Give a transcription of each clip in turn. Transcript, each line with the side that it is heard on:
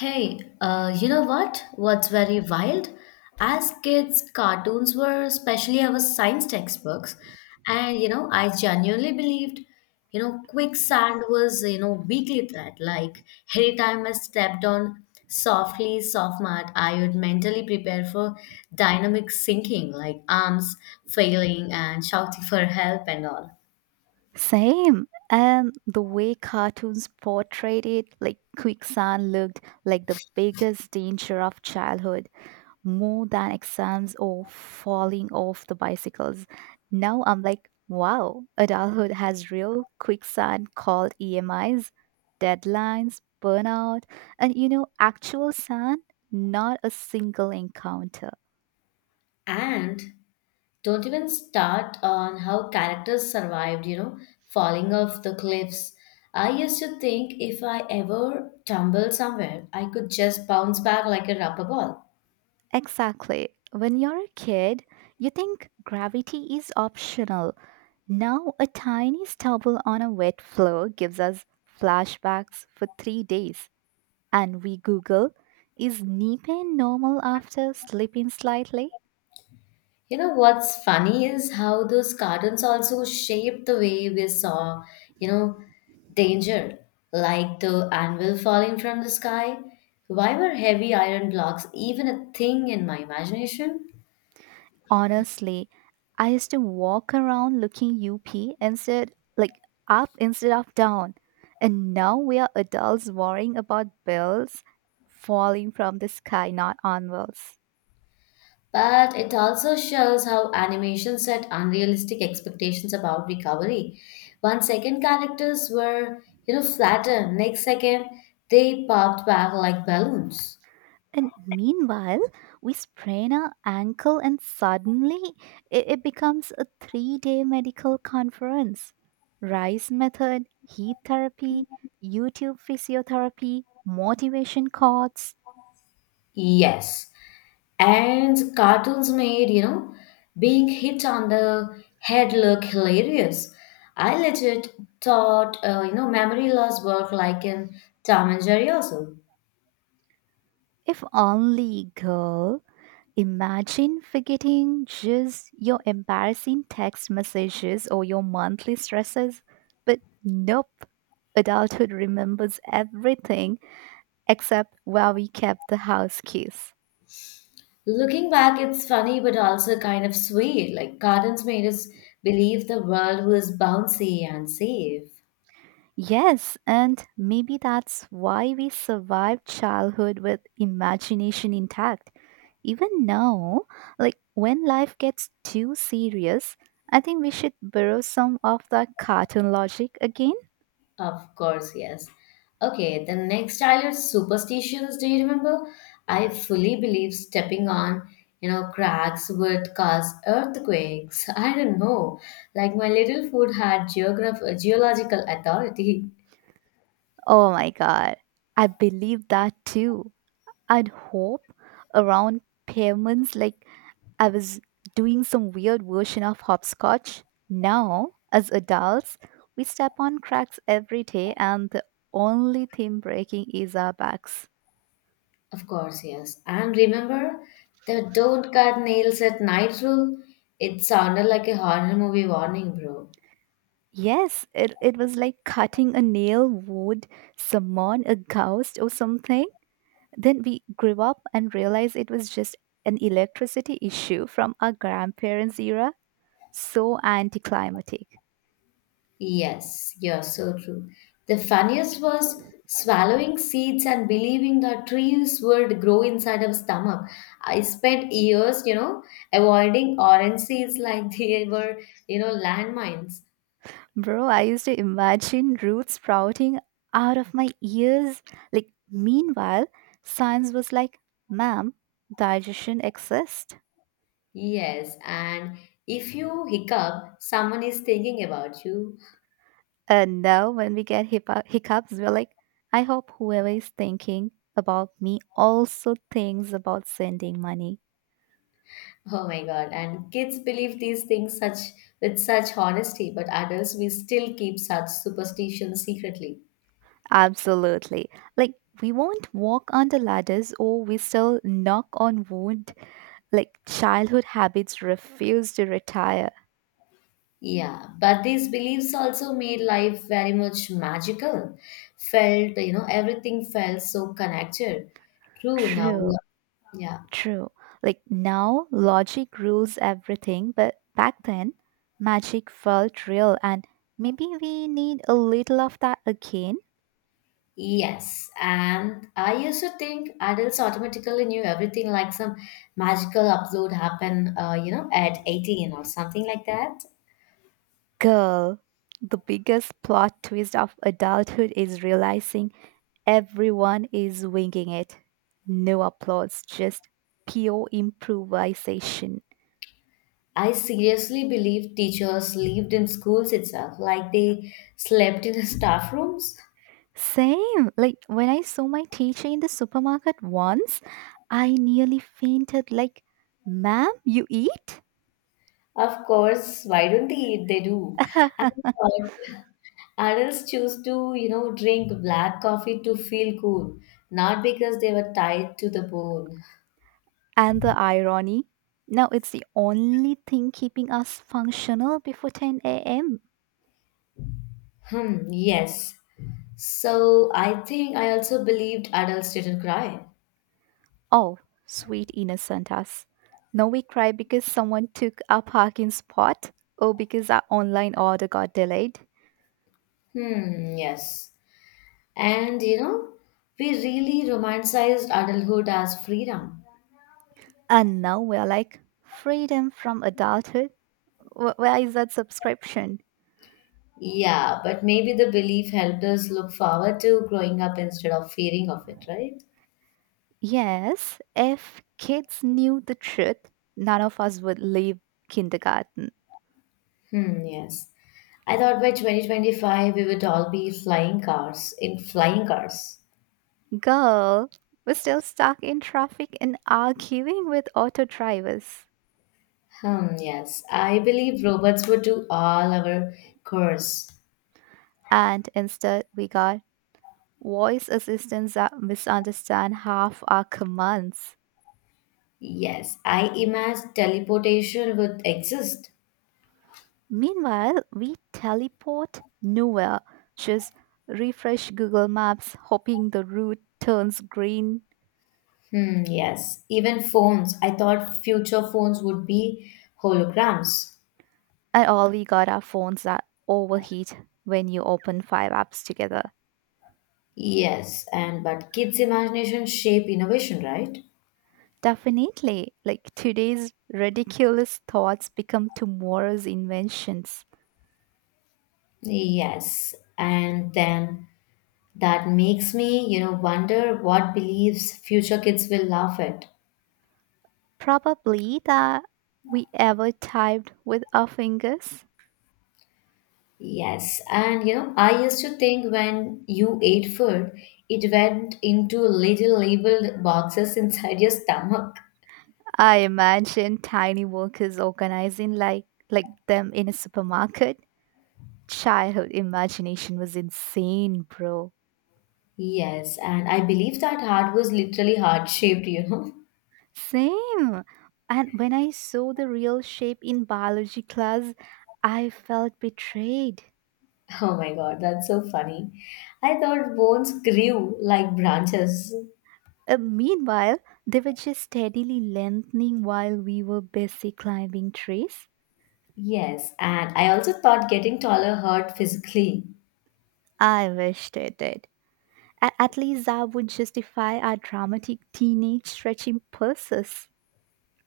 left: Hey, you know what? What's very wild? As kids, cartoons were especially our science textbooks. I genuinely believed, quicksand was, weekly threat. Like, every time I stepped on softly soft mat, I would mentally prepare for dynamic sinking, like arms failing and shouting for help and all.
right: Same. And the way cartoons portrayed it, like quicksand looked like the biggest danger of childhood, more than exams or falling off the bicycles. Now I'm like, wow, adulthood has real quicksand called EMIs, deadlines, burnout, and you know, actual sand, not a single encounter.
left: And don't even start on how characters survived, falling off the cliffs. I used to think if I ever tumbled somewhere, I could just bounce back like a rubber ball.
right: Exactly. When you're a kid, you think gravity is optional. Now, a tiny stubble on a wet floor gives us flashbacks for three days, and we Google, is knee pain normal after sleeping slightly?
left: You know what's funny is how those cartoons also shaped the way we saw, you know, danger, like the anvil falling from the sky. Why were heavy iron blocks even a thing in my imagination?
right: Honestly, I used to walk around looking UP instead, like up instead of down. And now we are adults worrying about bills falling from the sky, not onwards.
left: But it also shows how animation set unrealistic expectations about recovery. 1 second characters were, flattened. Next second they popped back like balloons.
right: And meanwhile, we sprain our ankle, and suddenly it becomes a three-day medical conference. Rice method, heat therapy, YouTube physiotherapy, motivation courts.
left: Yes. And cartoons made, being hit on the head look hilarious. I legit thought, memory loss worked like in Tom and Jerry also.
right: If only, girl. Imagine forgetting just your embarrassing text messages or your monthly stresses. But nope, adulthood remembers everything except where we kept the house keys.
left: Looking back, it's funny but also kind of sweet. Like gardens made us believe the world was bouncy and safe.
right: Yes, and maybe that's why we survived childhood with imagination intact. Even now, like when life gets too serious, I think we should borrow some of the cartoon logic again.
left: Of course, yes. Okay, the next childhood superstitions, do you remember? I fully believe stepping on, cracks would cause earthquakes. I don't know. Like my little foot had geological authority.
right: Oh my god, I believe that too. I'd hope around payments like I was doing some weird version of hopscotch. Now, as adults, we step on cracks every day, and the only thing breaking is our backs.
left: Of course, yes. And remember the don't cut nails at night rule? It sounded like a horror movie warning, bro.
right: Yes, it was like cutting a nail, wood, someone, a ghost, or something. Then we grew up and realized it was just an electricity issue from our grandparents' era. So anticlimactic.
left: Yes, you're so true. The funniest was swallowing seeds and believing that trees would grow inside our stomach. I spent years, avoiding orange seeds like they were, landmines.
right: Bro, I used to imagine roots sprouting out of my ears. Like, meanwhile, science was like, ma'am, digestion exists.
left: Yes, and if you hiccup, someone is thinking about you.
right: And now, when we get hiccups, we're like, I hope whoever is thinking about me also thinks about sending money.
left: Oh my God. And kids believe these things such with such honesty, but adults we still keep such superstitions secretly.
right: Absolutely. Like, we won't walk under ladders or we still knock on wood. Like, childhood habits refuse to retire.
left: Yeah, but these beliefs also made life very much magical. Felt, everything felt so connected. True, now we
right: True.
left: are, yeah.
right: True. Like now, logic rules everything, but back then, magic felt real, and maybe we need a little of that again.
left: Yes, and I used to think adults automatically knew everything, like some magical upload happened, at 18 or something like that.
right: Girl, the biggest plot twist of adulthood is realizing everyone is winging it. No applause, just pure improvisation.
left: I seriously believe teachers lived in schools itself, like they slept in the staff rooms.
right: Same. Like when I saw my teacher in the supermarket once, I nearly fainted. Like, ma'am, you eat?
left: Of course, why don't they? They do. And uh, adults choose to, drink black coffee to feel cool, not because they were tied to the bone.
right: And the irony? Now it's the only thing keeping us functional before 10 a.m.
left: Hmm, yes. So I think I also believed adults didn't cry.
right: Oh, sweet innocent us. Now we cry because someone took our parking spot or because our online order got delayed.
left: Hmm, yes. And you know, we really romanticized adulthood as freedom.
right: And now we're like, freedom from adulthood? Where is that subscription?
left: Yeah, but maybe the belief helped us look forward to growing up instead of fearing of it, right?
right: Yes, if kids knew the truth, none of us would leave kindergarten.
left: Hmm, yes. I thought by 2025 we would all be flying cars in flying cars.
right: Girl was still stuck in traffic and arguing with auto drivers.
left: Hmm, yes. I believe robots would do all our chores.
right: And instead, we got voice assistants that misunderstand half our commands.
left: Yes, I imagine teleportation would exist.
right: Meanwhile, we teleport nowhere, just refresh Google Maps, hoping the route turns green,
left: Hmm, yes. Even phones, I thought future phones would be holograms.
right: and all we got are phones that overheat when you open five apps together.
left: Yes, and but kids' imagination shape innovation, right?
right: Definitely. Like today's ridiculous thoughts become tomorrow's inventions.
left: Yes, and then that makes me, wonder what beliefs future kids will laugh at.
right: Probably that we ever typed with our fingers.
left: Yes, I used to think when you ate food, it went into little labeled boxes inside your stomach.
right: I imagine tiny workers organizing like them in a supermarket. Childhood imagination was insane, bro.
left: Yes, and I believe that heart was literally heart shaped,
right: Same. And when I saw the real shape in biology class, I felt betrayed.
left: Oh my God, that's so funny. I thought bones grew like branches.
right: Meanwhile, they were just steadily lengthening while we were busy climbing trees.
left: Yes, and I also thought getting taller hurt physically.
right: I wished they did. At least that would justify our dramatic teenage stretching purses.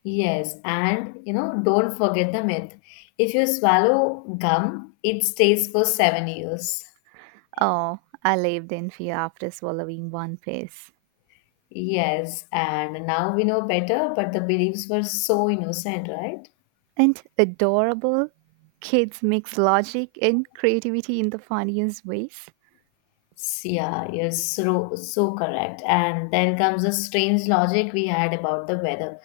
left: Yes, don't forget the myth. If you swallow gum, it stays for 7 years.
right: Oh, I lived in fear after swallowing one piece.
left: Yes, and now we know better, but the beliefs were so innocent, right?
right: And adorable kids mix logic and creativity in the funniest ways.
left: Yeah, you're so, so correct. And then comes a strange logic we had about the weather.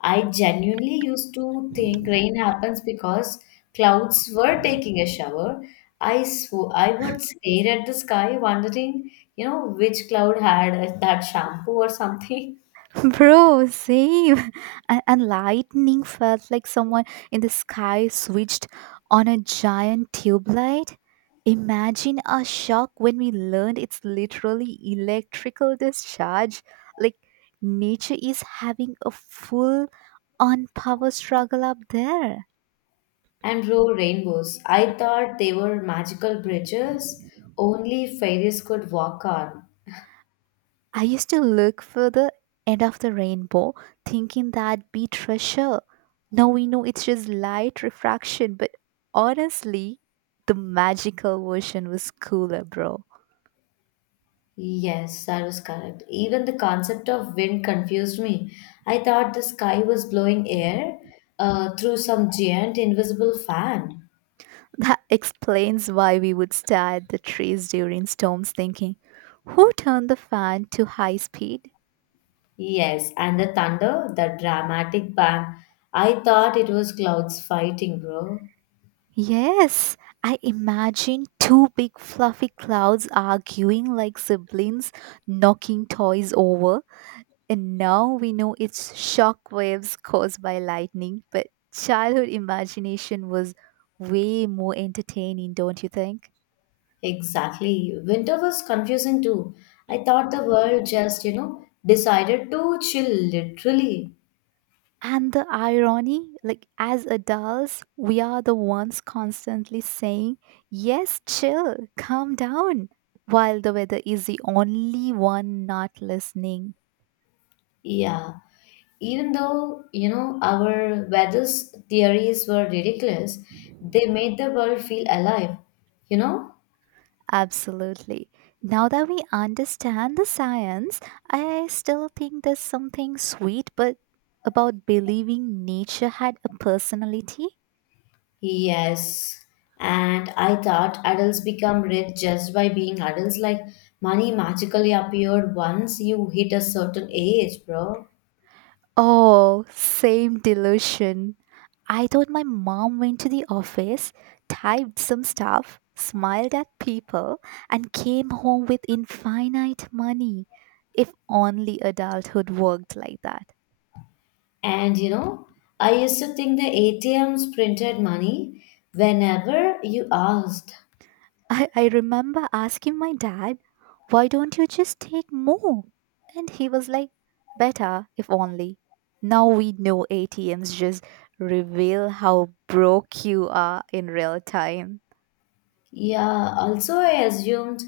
left: I genuinely used to think rain happens because clouds were taking a shower. I would stare at the sky, wondering, which cloud had that shampoo or something,
right: Bro, same. And lightning felt like someone in the sky switched on a giant tube light. Imagine our shock when we learned it's literally electrical discharge. Like, nature is having a full on power struggle up there.
left: and roll rainbows. I thought they were magical bridges only fairies could walk on.
right: I used to look for the end of the rainbow, thinking that'd be treasure. Now we know it's just light refraction, but honestly, the magical version was cooler, bro.
left: Yes, that was correct. Even the concept of wind confused me. I thought the sky was blowing air through some giant invisible fan.
right: That explains why we would stare at the trees during storms thinking, who turned the fan to high speed?
left: Yes, and the thunder, the dramatic bang. I thought it was clouds fighting, bro.
right: Yes, I imagine two big fluffy clouds arguing like siblings, knocking toys over. And now we know it's shock waves caused by lightning, but childhood imagination was way more entertaining, don't you think?
left: Exactly. Winter was confusing too. I thought the world just, decided to chill literally.
right: And the irony, like as adults, we are the ones constantly saying, yes, chill, calm down, while the weather is the only one not listening.
left: Yeah. Even though, our weather's theories were ridiculous, they made the world feel alive, you know?
right: Absolutely. Now that we understand the science, I still think there's something sweet but about believing nature had a personality.
left: Yes. And I thought adults become rich just by being adults. Like money magically appeared once you hit a certain age, bro.
right: Oh, same delusion. I thought my mom went to the office, typed some stuff, smiled at people, and came home with infinite money. If only adulthood worked like that.
left: And you know, I used to think the ATMs printed money whenever you asked.
right: I remember asking my dad, why don't you just take more? And he was like, better if only. Now we know ATMs just reveal how broke you are in real time.
left: Yeah, also I assumed,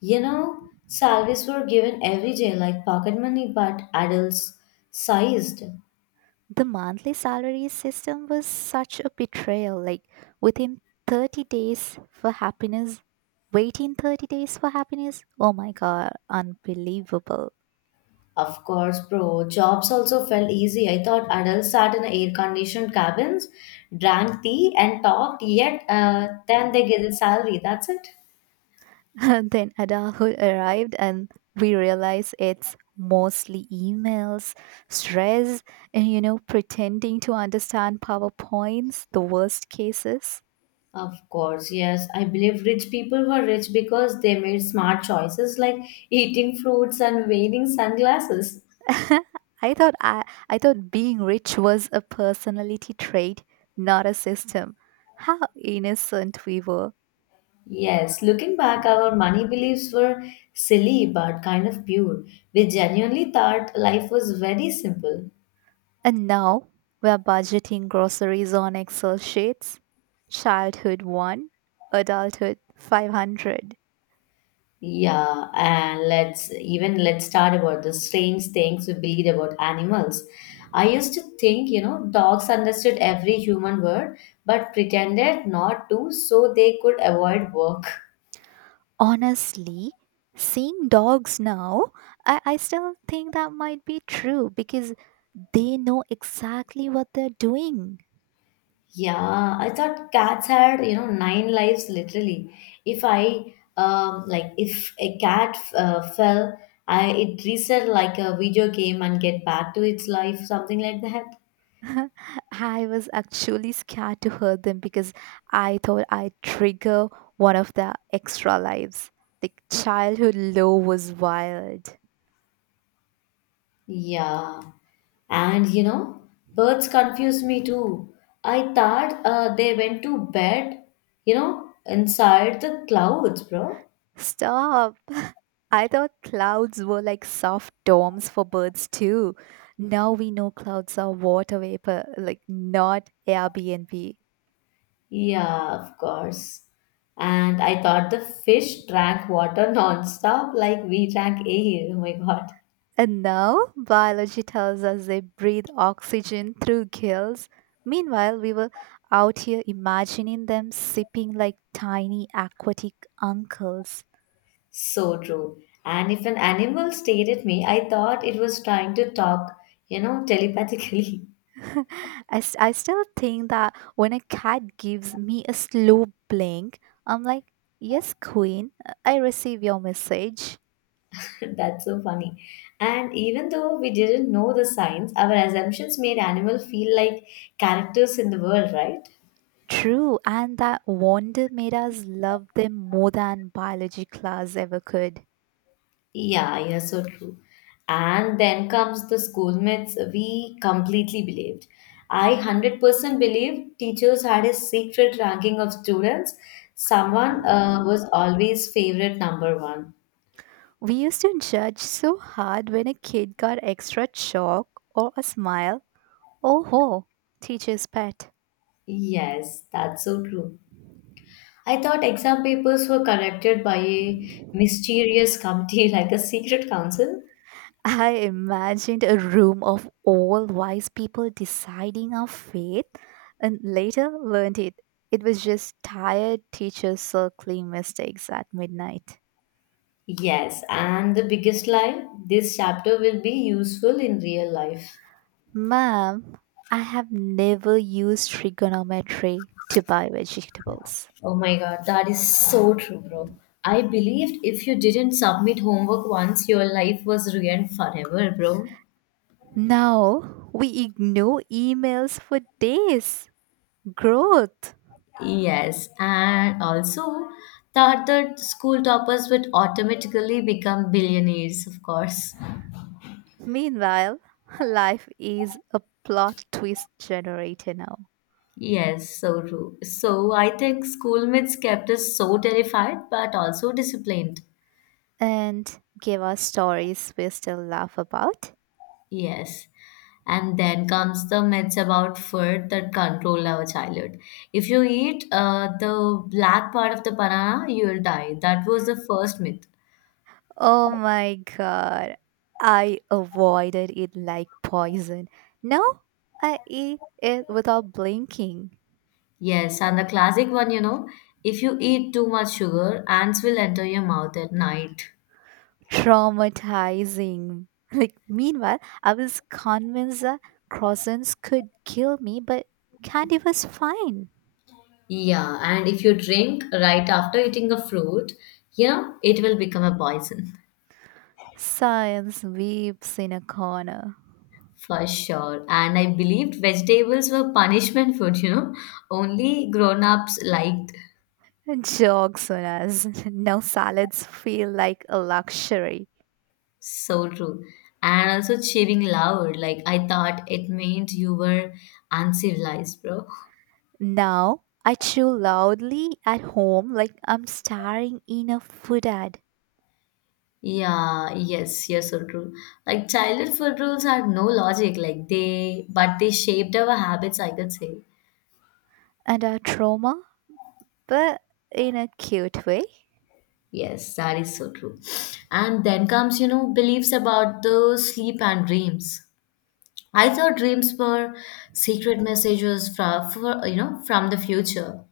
left: you know, salaries were given every day like pocket money, but adults sized.
right: The monthly salary system was such a betrayal. Like within 30 days for happiness, waiting 30 days for happiness. Oh my god, unbelievable.
left: Of course, bro, jobs also felt easy. I thought adults sat in air conditioned cabins, drank tea, and talked, yet then they get a salary. That's it.
right: Then adulthood arrived, and we realize it's mostly emails, stress, and you know, pretending to understand PowerPoints, the worst cases.
left: Of course, yes. I believe rich people were rich because they made smart choices like eating fruits and wearing sunglasses.
right: I thought I, I thought being rich was a personality trait, not a system. How innocent we were.
left: Yes, looking back, our money beliefs were silly but kind of pure. We genuinely thought life was very simple.
right: And now we're budgeting groceries on Excel sheets. Childhood 1, adulthood 500.
left: Yeah, and let's start about the strange things we believed about animals. I used to think, dogs understood every human word but pretended not to so they could avoid work.
right: Honestly, seeing dogs now, I still think that might be true because they know exactly what they're doing.
left: Yeah, I thought cats had, nine lives literally. If I, like, if a cat fell, I it reset like a video game and get back to its life, something like that.
right: I was actually scared to hurt them because I thought I'd trigger one of their extra lives. The childhood low was wild.
left: Yeah, and you know, birds confuse me too. I thought they went to bed, inside the clouds, bro.
right: Stop! I thought clouds were like soft domes for birds too. Now we know clouds are water vapor, like not Airbnb.
left: Yeah, of course. And I thought the fish drank water nonstop like we drank air. Oh my God,
right: And now biology tells us they breathe oxygen through gills. Meanwhile, we were out here imagining them sipping like tiny aquatic uncles.
left: so true. And if an animal stared at me, I thought it was trying to talk, telepathically.
right: I, I still think that when a cat gives me a slow blink, I'm like, yes, queen, I receive your message.
left: That's so funny. And even though we didn't know the signs, our assumptions made animal feel like characters in the world, right?
right: True, and that wonder made us love them more than biology class ever could.
left: Yeah, yeah, so true. And then comes the schoolmates we completely believed. I 100% believed teachers had a secret ranking of students. Someone was always favorite number one.
right: We used to judge so hard when a kid got extra chalk or a smile. Oh ho, teacher's pet.
left: Yes, that's so true. I thought exam papers were corrected by a mysterious committee like a secret council.
right: I imagined a room of all wise people deciding our fate and later learned it. It was just tired teachers circling mistakes at midnight.
left: Yes, and the biggest lie this chapter will be useful in real life.
right: Ma'am, I have never used trigonometry to buy vegetables.
left: Oh my God, that is so true, bro. I believed if you didn't submit homework once, your life was ruined forever, bro.
right: Now we ignore emails for days. Growth.
left: Yes, and also thought that the school toppers would automatically become billionaires, of course.
right: Meanwhile, life is a plot twist generator now
left: Yes, so true. So I think school myths kept us so terrified but also disciplined.
right: and give us stories we still laugh about.
left: Yes. And then comes the myths about food that control our childhood. If you eat the black part of the banana, you will die. That was the first myth.
right: Oh my god, I avoided it like poison. Now I eat it without blinking.
left: Yes. And the classic one, if you eat too much sugar, ants will enter your mouth at night.
right: Traumatizing. Like, meanwhile, I was convinced that croissants could kill me, but candy was fine.
left: Yeah. And if you drink right after eating a fruit, it will become a poison.
right: Science weeps in a corner.
left: For sure. And I believed vegetables were punishment food, only grown ups liked.
right: Jog, Sonas. Now salads feel like a luxury.
left: So true. And also cheering loud. Like I thought it meant you were uncivilized, bro.
right: Now I chew loudly at home like I'm starring in a food ad.
left: Yeah, yes, yes, so true. Like childhood food rules had no logic, like they shaped our habits, I could say.
right: And a trauma, but in a cute way.
left: Yes, that is so true. And then comes beliefs about the sleep and dreams. I thought dreams were secret messages from, for, from the future.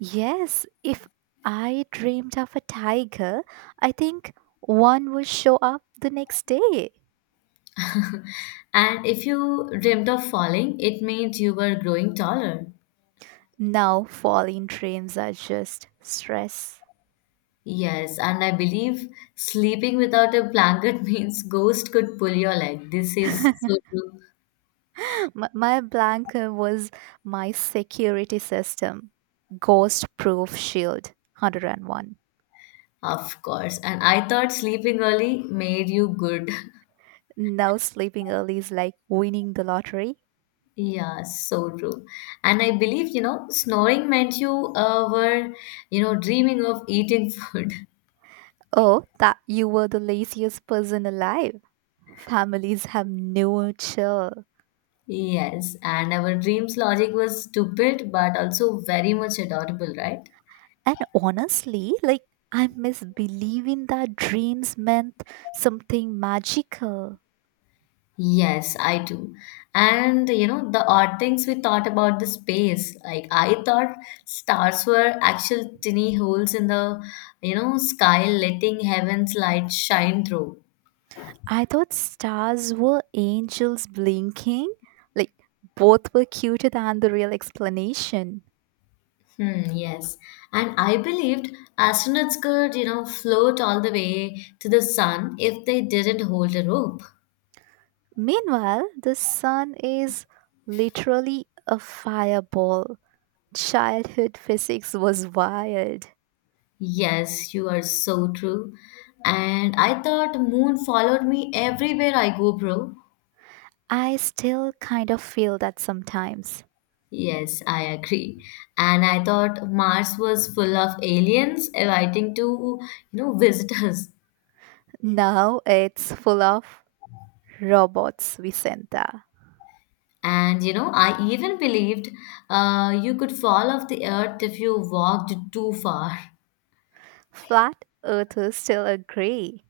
right: Yes, if I dreamed of a tiger, I think one would show up the next day.
left: And if you dreamt of falling, it meant you were growing taller.
right: Now falling dreams are just stress.
left: Yes, and I believe sleeping without a blanket means ghost could pull your leg. This is so true,
right: My blanket was my security system, ghost proof shield 101.
left: of course. And I thought sleeping early made you good.
right: Now sleeping early is like winning the lottery.
left: Yeah, so true. And I believe, snoring meant you were dreaming of eating food.
right: Oh, that you were the laziest person alive. Families have no chill.
left: Yes, and our dreams logic was stupid, but also very much adorable, right?
right: And honestly, like I miss believing that dreams meant something magical.
left: Yes, I do. And the odd things we thought about the space. Like I thought stars were actual tiny holes in the, sky letting heaven's light shine through.
right: I thought stars were angels blinking, like both were cuter than the real explanation.
left: Hmm, yes. And I believed astronauts could, float all the way to the sun if they didn't hold a rope.
right: Meanwhile, the sun is literally a fireball. Childhood physics was wild.
left: Yes, you are so true. And I thought moon followed me everywhere I go, bro.
right: I still kind of feel that sometimes.
left: Yes, I agree. And I thought Mars was full of aliens waiting to, visit us.
right: Now it's full of robots, Vicenta.
left: And I even believed you could fall off the Earth if you walked too far.
right: Flat earthers still agree.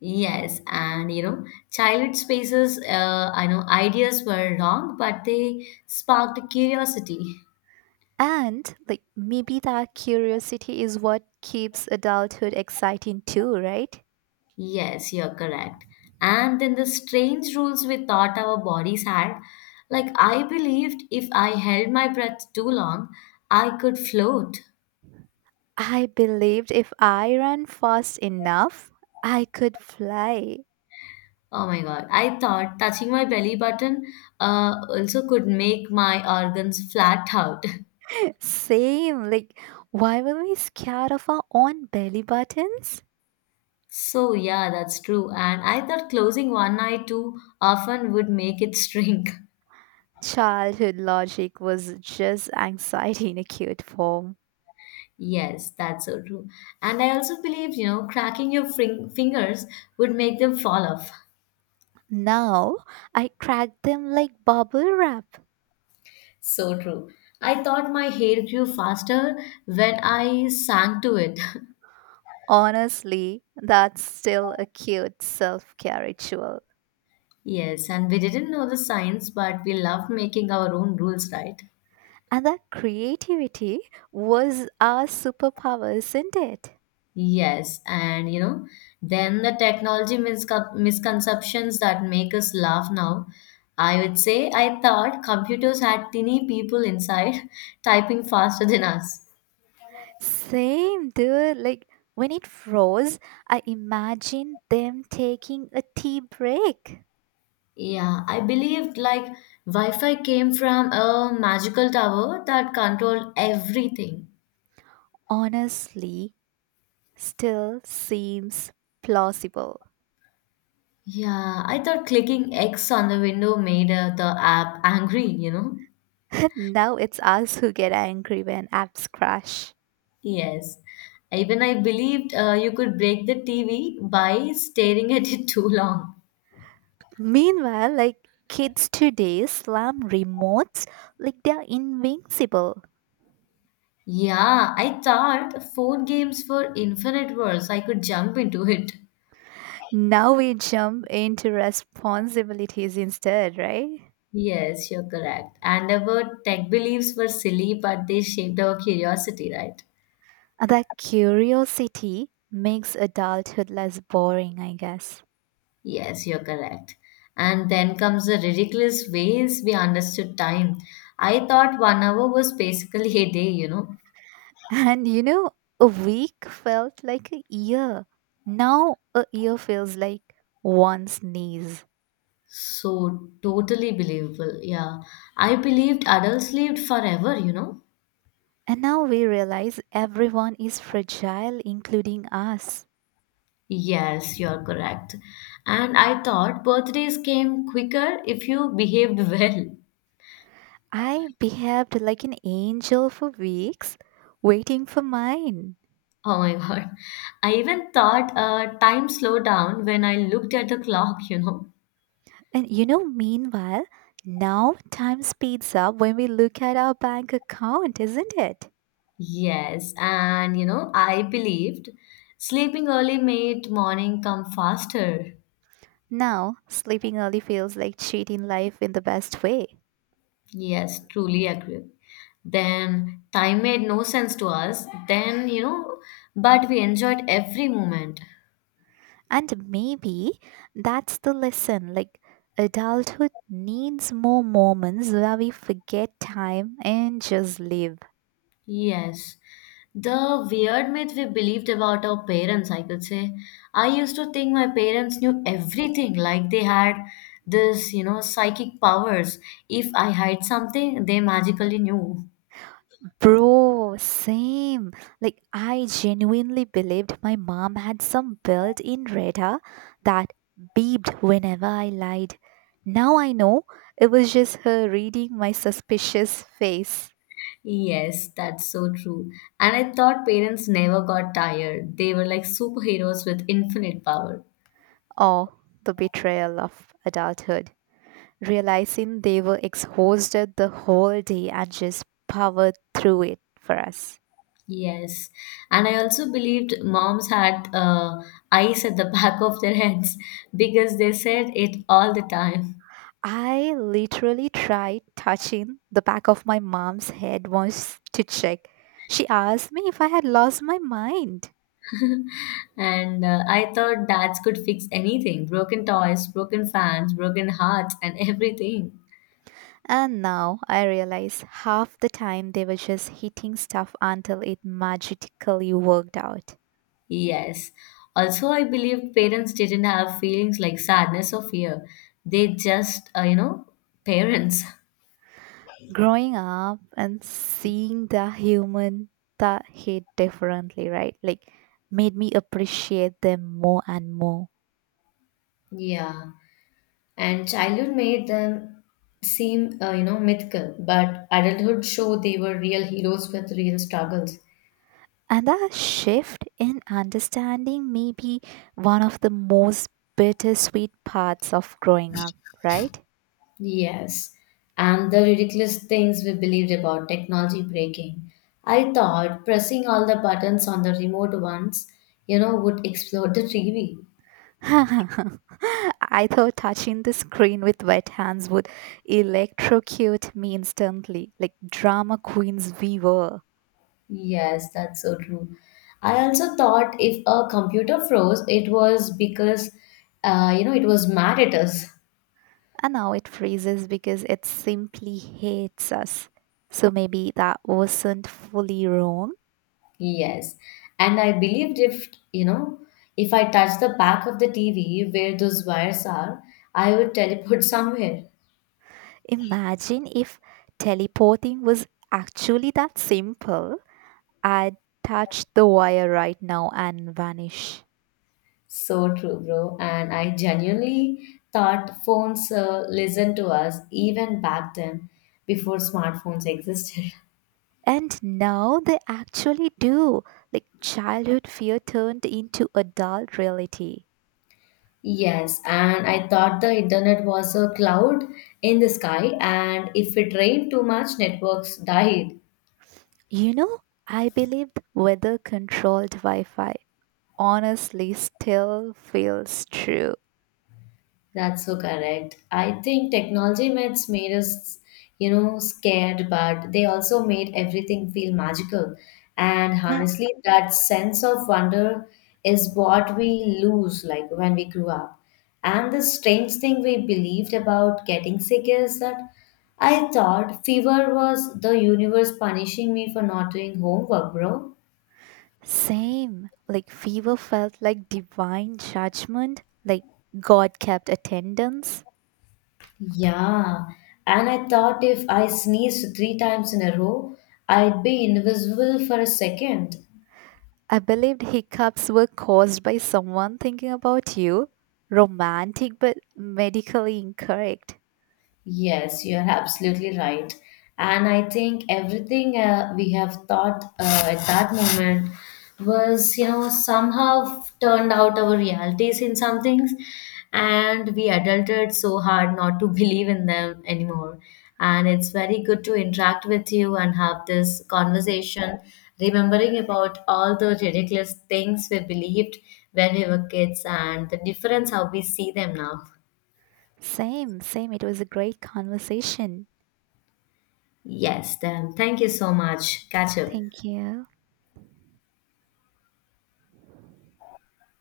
left: Yes, childhood spaces, I know ideas were wrong, but they sparked curiosity.
right: And, like, maybe that curiosity is what keeps adulthood exciting too, right?
left: Yes, you're correct. And then the strange rules we thought our bodies had. Like, I believed if I held my breath too long, I could float.
right: I believed if I ran fast enough, I could fly.
left: Oh my God. I thought touching my belly button also could make my organs flat out.
right: Same. Like, why were we scared of our own belly buttons?
left: So, yeah, that's true. And I thought closing one eye too often would make it shrink.
right: Childhood logic was just anxiety in a cute form.
left: Yes, that's so true. And I also believed, cracking your fingers would make them fall off.
right: Now, I crack them like bubble wrap.
left: So true. I thought my hair grew faster when I sang to it.
right: Honestly, that's still a cute self care ritual.
left: Yes, and we didn't know the science, but we loved making our own rules, right?
right: And that creativity was our superpower, isn't it?
left: Yes, and then the technology misconceptions that make us laugh now. I would say I thought computers had tiny people inside typing faster than us.
right: Same, dude. Like, when it froze, I imagined them taking a tea break.
left: Yeah, I believed like Wi Fi came from a magical tower that controlled everything.
right: Honestly still seems plausible.
left: Yeah, I thought clicking X on the window made the app angry, you know?
right: Now it's us who get angry when apps crash.
left: Yes. Even I believed you could break the TV by staring at it too long.
right: Meanwhile, like kids today slam remotes like they're invincible.
left: Yeah, I thought phone games were infinite worlds. I could jump into it.
right: Now we jump into responsibilities instead, right?
left: Yes, you're correct. And our tech beliefs were silly, but they shaped our curiosity, right?
right: That curiosity makes adulthood less boring, I guess.
left: Yes, you're correct. And then comes the ridiculous ways we understood time. I thought 1 hour was basically a day.
right: And you know, a week felt like a year. Now a year feels like one sneeze.
left: So totally believable. Yeah. I believed adults lived forever.
right: And now we realize everyone is fragile, including us.
left: Yes, you're correct. And I thought birthdays came quicker if you behaved well.
right: I behaved like an angel for weeks, waiting for mine.
left: Oh my God. I even thought time slowed down when I looked at the clock.
right: And you know, meanwhile, now time speeds up when we look at our bank account, isn't it?
left: Yes, and I believed sleeping early made morning come faster.
right: Now, sleeping early feels like cheating life in the best way.
left: Yes, truly agree. Then time made no sense to us. But we enjoyed every moment.
right: And maybe that's the lesson. Like, adulthood needs more moments where we forget time and just live.
left: Yes. The weird myth we believed about our parents, I could say. I used to think my parents knew everything, like they had psychic powers. If I hide something, they magically knew.
right: Bro, same. Like, I genuinely believed my mom had some built in radar that beeped whenever I lied. Now I know it was just her reading my suspicious face.
left: Yes, that's so true. And I thought parents never got tired. They were like superheroes with infinite power.
right: Or the betrayal of adulthood. Realizing they were exhausted the whole day and just powered through it for us.
left: Yes. And I also believed moms had eyes at the back of their heads because they said it all the time.
right: I literally tried touching the back of my mom's head once to check. She asked me if I had lost my mind.
left: And I thought dads could fix anything broken toys, broken fans, broken hearts, and everything.
right: And now I realize half the time they were just hitting stuff until it magically worked out.
left: Yes. Also, I believed parents didn't have feelings like sadness or fear. They just, you know, parents.
right: Growing up and seeing the human that hit differently, right? Like made me appreciate them more and more.
left: Yeah, and childhood made them seem mythical, but adulthood showed they were real heroes with real struggles.
right: And that shift in understanding may be one of the most bittersweet parts of growing up, right?
left: Yes, and the ridiculous things we believed about technology breaking. I thought pressing all the buttons on the remote once would explode the TV.
right: I thought touching the screen with wet hands would electrocute me instantly, like drama queens we were.
left: Yes, that's so true. I also thought if a computer froze, it was because it was mad at us.
right: And now it freezes because it simply hates us. So maybe that wasn't fully wrong.
left: Yes. And I believed if, you know, if I touched the back of the TV where those wires are, I would teleport somewhere.
right: Imagine if teleporting was actually that simple. I'd touch the wire right now and vanish.
left: So true, bro. And I genuinely thought phones listened to us even back then before smartphones existed.
right: And now they actually do. Like childhood fear turned into adult reality.
left: Yes, and I thought the internet was a cloud in the sky, and if it rained too much, networks died.
right: You know, I believed weather controlled Wi Fi, honestly still feels true.
left: That's so correct. I think technology myths made us scared, but they also made everything feel magical. And
right: I.
left: honestly, that sense of wonder is what we lose like when we grew up. And the strange thing we believed about getting sick is that I thought fever was the universe punishing me for not doing homework, bro.
right: Same. Like fever felt like divine judgment, like God kept attendance.
left: Yeah, and I thought if I sneezed 3 times in a row, I'd be invisible for a second.
right: I believed hiccups were caused by someone thinking about you. Romantic but medically incorrect.
left: Yes, you're absolutely right. And I think everything we have thought at that moment was somehow turned out our realities in some things. And we adulted so hard not to believe in them anymore. And it's very good to interact with you and have this conversation, remembering about all the ridiculous things we believed when we were kids and the difference how we see them now.
right: Same, same. It was a great conversation.
left: Yes, then thank you so much. Catch up.
right: Thank you.